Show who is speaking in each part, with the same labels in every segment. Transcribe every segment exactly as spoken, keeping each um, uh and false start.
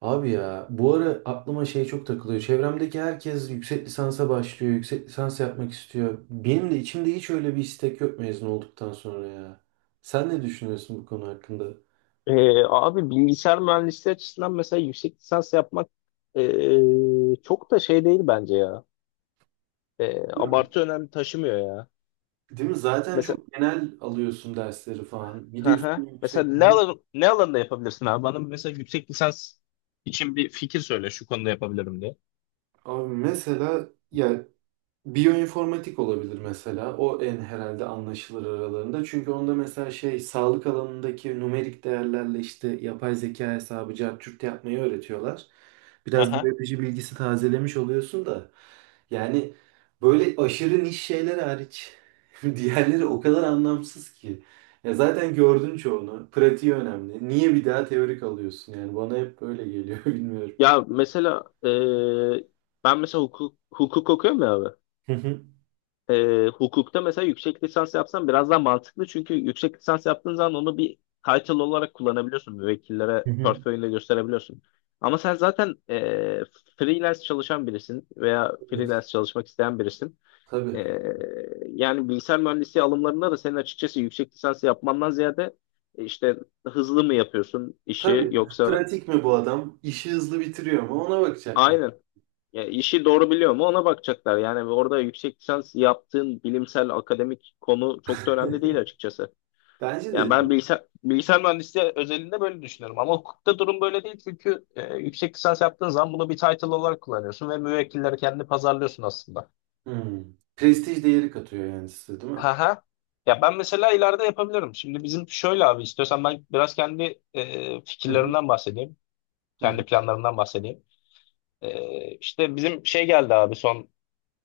Speaker 1: Abi ya bu ara aklıma şey çok takılıyor. Çevremdeki herkes yüksek lisansa başlıyor, yüksek lisans yapmak istiyor. Benim de içimde hiç öyle bir istek yok mezun olduktan sonra ya. Sen ne düşünüyorsun bu konu hakkında?
Speaker 2: Ee, abi bilgisayar mühendisliği açısından mesela yüksek lisans yapmak ee, çok da şey değil bence ya. Ee,
Speaker 1: Değil mi?
Speaker 2: abartı önemli taşımıyor ya.
Speaker 1: Değil mi? Zaten
Speaker 2: Mesela
Speaker 1: çok genel alıyorsun dersleri falan. Bir de
Speaker 2: hı hı.
Speaker 1: üstüne yüksek.
Speaker 2: mesela ne alan, ne alanda yapabilirsin abi? Bana mesela yüksek lisans için bir fikir söyle şu konuda yapabilirim diye.
Speaker 1: Abi mesela ya biyoinformatik olabilir mesela. O en herhalde anlaşılır aralarında. Çünkü onda mesela şey sağlık alanındaki numerik değerlerle işte yapay zeka hesabı cart yapmayı öğretiyorlar.
Speaker 2: Hı
Speaker 1: Biraz
Speaker 2: hı.
Speaker 1: biyoloji bilgisi tazelemiş oluyorsun da. Yani böyle aşırı niş şeyler hariç diğerleri o kadar anlamsız ki. Ya zaten gördün çoğunu. Pratiği önemli. Niye bir daha teorik alıyorsun? Yani bana hep böyle geliyor, bilmiyorum.
Speaker 2: Ya mesela ee, ben mesela hukuk, hukuk okuyorum ya abi.
Speaker 1: Hı hı.
Speaker 2: E, hukukta mesela yüksek lisans yapsan biraz daha mantıklı. Çünkü yüksek lisans yaptığın zaman onu bir title olarak kullanabiliyorsun. Müvekkillere
Speaker 1: Hı hı.
Speaker 2: portföyünde gösterebiliyorsun. Ama sen zaten e, freelance çalışan birisin veya
Speaker 1: Evet,
Speaker 2: freelance çalışmak isteyen birisin. E,
Speaker 1: tabii.
Speaker 2: Yani bilgisayar mühendisliği alımlarında da senin açıkçası yüksek lisans yapmandan ziyade e, işte hızlı mı yapıyorsun işi
Speaker 1: Tabii,
Speaker 2: yoksa
Speaker 1: pratik mi bu adam? İşi hızlı bitiriyor mu? Ona bakacaklar.
Speaker 2: aynen. Ya işi doğru biliyor mu ona bakacaklar. Yani orada yüksek lisans yaptığın bilimsel akademik konu çok da önemli değil açıkçası.
Speaker 1: Bence
Speaker 2: Yani
Speaker 1: de
Speaker 2: ben
Speaker 1: değil.
Speaker 2: bilgisayar, bilgisayar mühendisliği özelinde böyle düşünüyorum. Ama hukukta durum böyle değil çünkü e, yüksek lisans yaptığın zaman bunu bir title olarak kullanıyorsun ve müvekkilleri kendini pazarlıyorsun aslında.
Speaker 1: Hmm. Prestij değeri katıyor yani size, değil mi?
Speaker 2: Ha ha. Ya ben mesela ileride yapabilirim. Şimdi bizim şöyle abi istiyorsan ben biraz kendi e,
Speaker 1: Hı hı.
Speaker 2: fikirlerimden bahsedeyim.
Speaker 1: Hı
Speaker 2: Kendi
Speaker 1: hı.
Speaker 2: planlarımdan bahsedeyim. E, işte bizim şey geldi abi son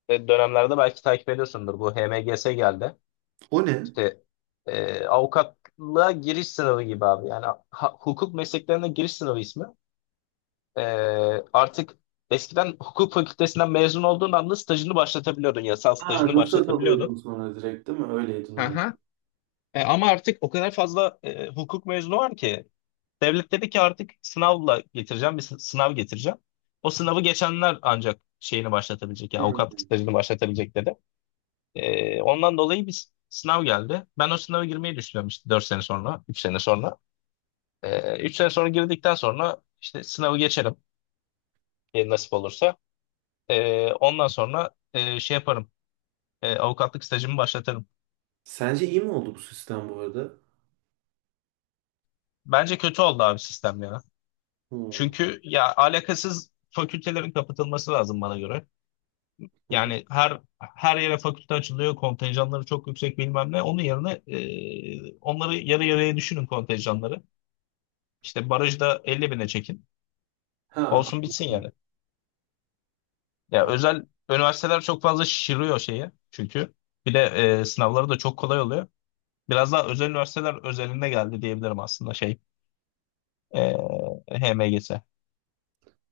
Speaker 2: e, dönemlerde belki takip ediyorsundur. Bu H M G S geldi.
Speaker 1: O ne?
Speaker 2: İşte e, avukatlığa giriş sınavı gibi abi. Yani ha- hukuk mesleklerine giriş sınavı ismi. E, artık eskiden hukuk fakültesinden mezun olduğun anda stajını başlatabiliyordun. Yasal
Speaker 1: Ha,
Speaker 2: stajını
Speaker 1: ruhsat alıyordun
Speaker 2: başlatabiliyordun.
Speaker 1: sonra direkt değil mi? Öyleydi normal.
Speaker 2: Aha. E, ama artık o kadar fazla e, hukuk mezunu var ki devlet dedi ki artık sınavla getireceğim bir sı- sınav getireceğim. O sınavı geçenler ancak şeyini başlatabilecek yani
Speaker 1: Hmm.
Speaker 2: avukatlık stajını başlatabilecek dedi. Ee, ondan dolayı bir sınav geldi. Ben o sınava girmeyi düşünüyorum işte dört sene sonra, üç sene sonra. Ee, üç sene sonra girdikten sonra işte sınavı geçerim e, nasip olursa. Ee, ondan sonra e, şey yaparım, e, avukatlık stajımı başlatırım.
Speaker 1: Sence iyi mi oldu bu sistem bu arada?
Speaker 2: Bence kötü oldu abi sistem ya.
Speaker 1: Hmm.
Speaker 2: Çünkü ya alakasız fakültelerin kapatılması lazım bana göre.
Speaker 1: Hı hı.
Speaker 2: Yani her her yere fakülte açılıyor, kontenjanları çok yüksek bilmem ne. Onun yerine e, onları yarı yarıya düşünün kontenjanları. İşte barajda elli bine çekin.
Speaker 1: Ha,
Speaker 2: Olsun bitsin yani.
Speaker 1: anladım.
Speaker 2: Ya
Speaker 1: Anladım.
Speaker 2: özel üniversiteler çok fazla şişiriyor şeyi çünkü. Bir de e, sınavları da çok kolay oluyor. Biraz daha özel üniversiteler özelinde geldi diyebilirim aslında şey e, H M G S.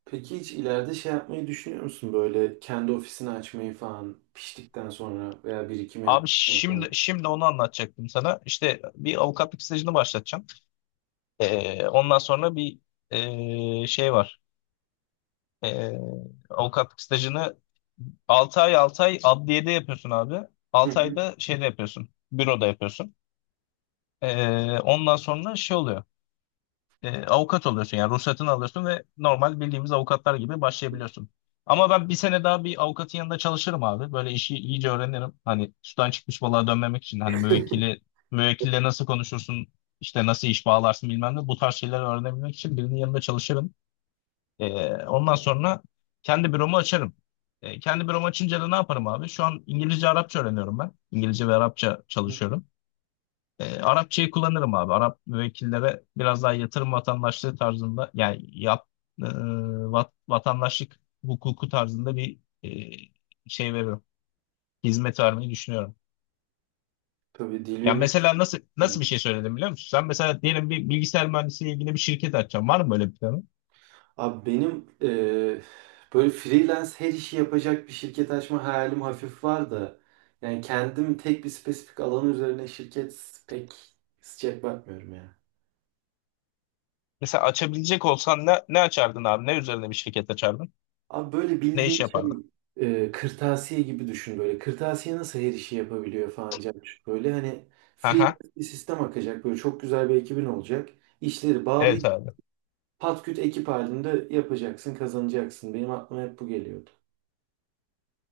Speaker 1: Peki hiç ileride şey yapmayı düşünüyor musun? Böyle kendi ofisini açmayı falan piştikten sonra veya birikim
Speaker 2: Abi
Speaker 1: yaptıktan sonra.
Speaker 2: şimdi şimdi onu anlatacaktım sana. İşte bir avukatlık stajını başlatacağım. E, ondan sonra bir e, şey var. E, Avukatlık stajını altı ay altı ay adliyede yapıyorsun abi.
Speaker 1: Hı
Speaker 2: altı
Speaker 1: hı.
Speaker 2: ayda şeyde yapıyorsun. Büroda yapıyorsun. E, ondan sonra şey oluyor. E, avukat oluyorsun yani ruhsatını alıyorsun ve normal bildiğimiz avukatlar gibi başlayabiliyorsun. Ama ben bir sene daha bir avukatın yanında çalışırım abi. Böyle işi iyice öğrenirim. Hani sudan çıkmış balığa dönmemek için hani müvekkili müvekkille nasıl konuşursun, işte nasıl iş bağlarsın bilmem ne bu tarz şeyleri öğrenebilmek için birinin yanında çalışırım. E, ondan sonra kendi büromu açarım. E, kendi büromu açınca da ne yaparım abi? Şu an İngilizce, Arapça öğreniyorum ben. İngilizce ve Arapça çalışıyorum. E, Arapçayı kullanırım abi. Arap müvekkillere biraz daha yatırım vatandaşlığı tarzında yani yap, e, vat- vatandaşlık hukuku tarzında bir e, şey veririm. Hizmet vermeyi düşünüyorum.
Speaker 1: Tabii, dil
Speaker 2: Yani
Speaker 1: bilmez.
Speaker 2: mesela nasıl nasıl bir şey söyledim biliyor musun? Sen mesela diyelim bir bilgisayar mühendisliğiyle ilgili bir şirket açacaksın. Var mı böyle bir planın?
Speaker 1: Abi benim eee, böyle freelance her işi yapacak bir şirket açma hayalim hafif var da yani kendim tek bir spesifik alan üzerine şirket pek sıcak bakmıyorum ya.
Speaker 2: Mesela açabilecek olsan ne, ne açardın abi? Ne üzerine bir şirket açardın?
Speaker 1: Abi böyle
Speaker 2: Ne iş
Speaker 1: bildiğin
Speaker 2: yapardın?
Speaker 1: şey eee, kırtasiye gibi düşün böyle. Kırtasiye nasıl her işi yapabiliyor falan Cemşit? Böyle hani
Speaker 2: Aha.
Speaker 1: freelance bir sistem akacak, böyle çok güzel bir ekibin olacak. İşleri bağlı
Speaker 2: Evet abi.
Speaker 1: patküt ekip halinde yapacaksın, kazanacaksın. Benim aklıma hep bu geliyordu.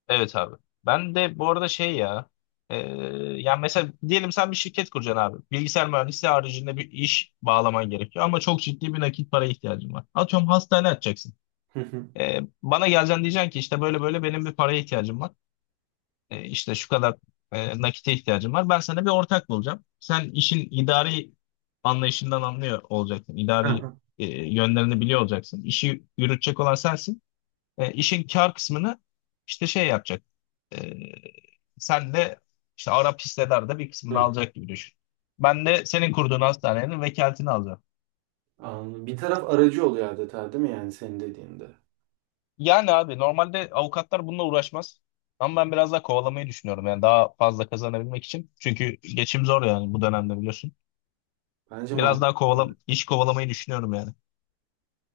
Speaker 2: Evet abi. Ben de bu arada şey ya e, yani mesela diyelim sen bir şirket kuracaksın abi. Bilgisayar mühendisliği haricinde bir iş bağlaman gerekiyor ama çok ciddi bir nakit paraya ihtiyacın var. Atıyorum hastane açacaksın.
Speaker 1: Hı hı.
Speaker 2: E, bana geleceksin diyeceksin ki işte böyle böyle benim bir paraya ihtiyacım var. E, işte şu kadar e, nakite ihtiyacım var. Ben sana bir ortak bulacağım. Sen işin idari anlayışından anlıyor olacaksın.
Speaker 1: Hı
Speaker 2: İdari
Speaker 1: hı.
Speaker 2: e, yönlerini biliyor olacaksın. İşi yürütecek olan sensin. E, işin kar kısmını işte şey yapacak. E, Sen de işte Arap hissedar bir
Speaker 1: Hı
Speaker 2: kısmını
Speaker 1: hı.
Speaker 2: alacak gibi düşün. Ben de senin kurduğun hastanenin vekaletini alacağım.
Speaker 1: Anladım. Bir taraf aracı oluyor adeta, değil mi yani senin dediğinde?
Speaker 2: Yani abi normalde avukatlar bununla uğraşmaz. Ama ben biraz daha kovalamayı düşünüyorum yani daha fazla kazanabilmek için. Çünkü geçim zor yani bu dönemde biliyorsun.
Speaker 1: Bence
Speaker 2: Biraz daha
Speaker 1: mantıklı.
Speaker 2: kovalam iş kovalamayı düşünüyorum yani.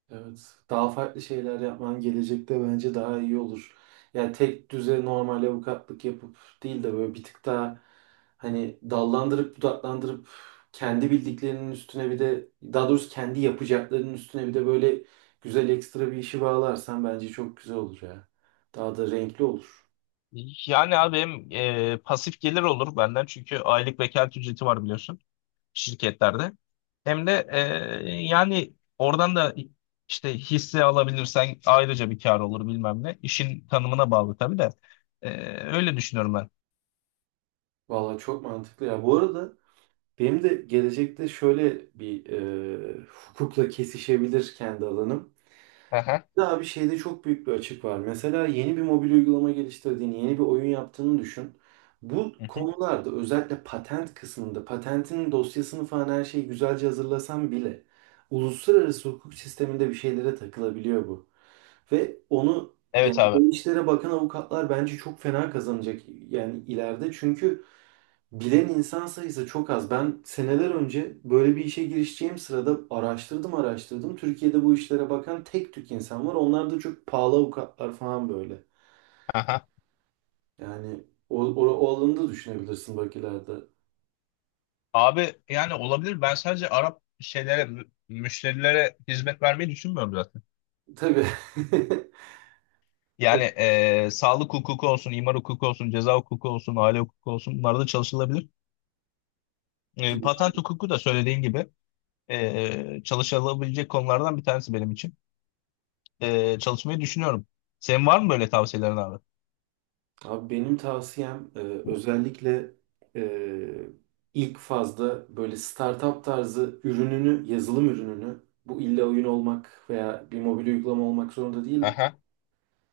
Speaker 1: Evet. Daha farklı şeyler yapman gelecekte bence daha iyi olur. Yani tek düze normal avukatlık yapıp değil de böyle bir tık daha hani dallandırıp budaklandırıp kendi bildiklerinin üstüne bir de, daha doğrusu kendi yapacaklarının üstüne bir de böyle güzel ekstra bir işi bağlarsan bence çok güzel olur ya. Daha da renkli olur.
Speaker 2: Yani abi hem e, pasif gelir olur benden çünkü aylık vekalet ücreti var biliyorsun. Şirketlerde. Hem de e, yani oradan da işte hisse alabilirsen ayrıca bir kar olur bilmem ne. İşin tanımına bağlı tabii de. E, Öyle düşünüyorum ben.
Speaker 1: Valla çok mantıklı ya. Bu arada benim de gelecekte şöyle bir e, hukukla kesişebilir kendi alanım.
Speaker 2: Aha.
Speaker 1: Daha bir şeyde çok büyük bir açık var. Mesela yeni bir mobil uygulama geliştirdiğini, yeni bir oyun yaptığını düşün. Bu
Speaker 2: Hı hı.
Speaker 1: konularda özellikle patent kısmında, patentin dosyasını falan her şeyi güzelce hazırlasan bile uluslararası hukuk sisteminde bir şeylere takılabiliyor bu. Ve onu
Speaker 2: Evet
Speaker 1: yani
Speaker 2: abi.
Speaker 1: o işlere bakan avukatlar bence çok fena kazanacak yani ileride. Çünkü bilen insan sayısı çok az. Ben seneler önce böyle bir işe girişeceğim sırada araştırdım araştırdım. Türkiye'de bu işlere bakan tek tük insan var. Onlar da çok pahalı avukatlar falan böyle.
Speaker 2: Aha.
Speaker 1: Yani o, o, o alanı da düşünebilirsin bak ileride.
Speaker 2: Abi yani olabilir. Ben sadece Arap şeylere, mü- müşterilere hizmet vermeyi düşünmüyorum zaten.
Speaker 1: Tabii.
Speaker 2: Yani e, sağlık hukuku olsun, imar hukuku olsun, ceza hukuku olsun, aile hukuku olsun bunlarda çalışılabilir. E, patent hukuku da söylediğin gibi e, çalışılabilecek konulardan bir tanesi benim için. E, çalışmayı düşünüyorum. Senin var mı böyle tavsiyelerin abi?
Speaker 1: Abi benim tavsiyem e, özellikle e, ilk fazda böyle startup tarzı ürününü, yazılım ürününü, bu illa oyun olmak veya bir mobil uygulama olmak zorunda değil.
Speaker 2: Aha.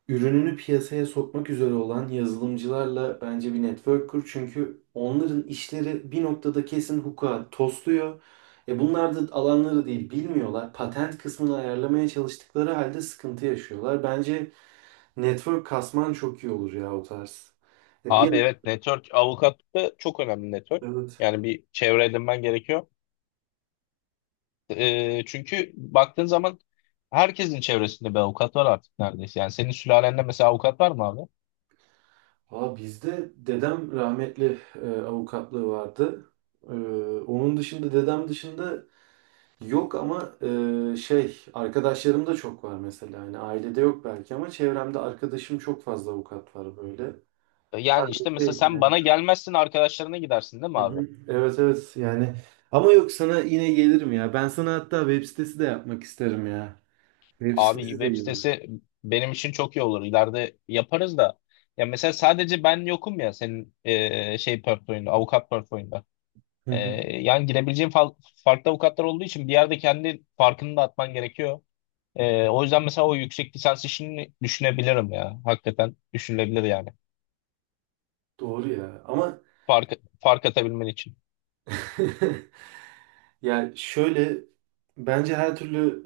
Speaker 1: Ürününü piyasaya sokmak üzere olan yazılımcılarla bence bir network kur. Çünkü onların işleri bir noktada kesin hukuka tosluyor. E bunlar da alanları değil, bilmiyorlar. Patent kısmını ayarlamaya çalıştıkları halde sıkıntı yaşıyorlar. Bence network kasman çok iyi olur ya o tarz. E bir
Speaker 2: Abi evet network avukatlıkta çok önemli network.
Speaker 1: evet.
Speaker 2: Yani bir çevre edinmen gerekiyor. Ee, çünkü baktığın zaman herkesin çevresinde bir avukat var artık neredeyse. Yani senin sülalende mesela avukat var mı abi?
Speaker 1: Aa, bizde dedem rahmetli e, avukatlığı vardı. E, onun dışında, dedem dışında yok ama e, şey arkadaşlarım da çok var mesela. Yani ailede yok belki ama çevremde arkadaşım çok fazla avukat var böyle.
Speaker 2: Ee, Yani işte mesela
Speaker 1: Şey,
Speaker 2: sen
Speaker 1: yani.
Speaker 2: bana gelmezsin arkadaşlarına gidersin değil mi
Speaker 1: Hı
Speaker 2: abi?
Speaker 1: hı. Evet evet yani ama yok, sana yine gelirim ya. Ben sana hatta web sitesi de yapmak isterim ya. Web
Speaker 2: Abi
Speaker 1: sitesi de
Speaker 2: web
Speaker 1: iyi olur.
Speaker 2: sitesi benim için çok iyi olur. İleride yaparız da. Ya mesela sadece ben yokum ya senin ee, şey portföyünde, avukat portföyünde.
Speaker 1: Hı
Speaker 2: Ee,
Speaker 1: hı.
Speaker 2: Yani girebileceğin fa- farklı avukatlar olduğu için bir yerde kendi farkını da atman gerekiyor. Ee, o yüzden mesela o yüksek lisans işini düşünebilirim ya. Hakikaten düşünülebilir yani.
Speaker 1: Doğru ya ama
Speaker 2: Fark, fark atabilmen için.
Speaker 1: ya şöyle bence her türlü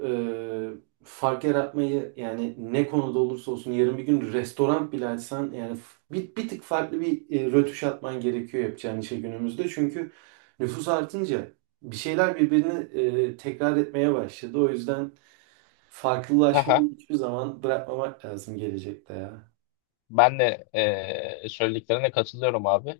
Speaker 1: e, fark yaratmayı, yani ne konuda olursa olsun yarın bir gün restoran bile açsan, yani f- bir, bir tık farklı bir e, rötuş atman gerekiyor yapacağın işe günümüzde. Çünkü nüfus artınca bir şeyler birbirini e, tekrar etmeye başladı. O yüzden
Speaker 2: Haha.
Speaker 1: farklılaşmayı hiçbir zaman bırakmamak lazım gelecekte ya.
Speaker 2: Ben de e, söylediklerine katılıyorum abi.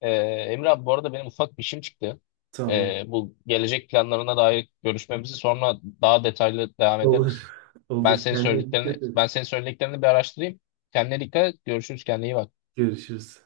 Speaker 2: E, Emre abi bu arada benim ufak bir işim çıktı.
Speaker 1: Tamam.
Speaker 2: E, bu gelecek planlarına dair görüşmemizi sonra daha detaylı devam
Speaker 1: Olur.
Speaker 2: ederiz. Ben
Speaker 1: Olur.
Speaker 2: senin
Speaker 1: Kendine
Speaker 2: söylediklerini
Speaker 1: dikkat
Speaker 2: ben
Speaker 1: et.
Speaker 2: senin söylediklerini bir araştırayım. Kendine dikkat et. Görüşürüz. Kendine iyi bak.
Speaker 1: Görüşürüz.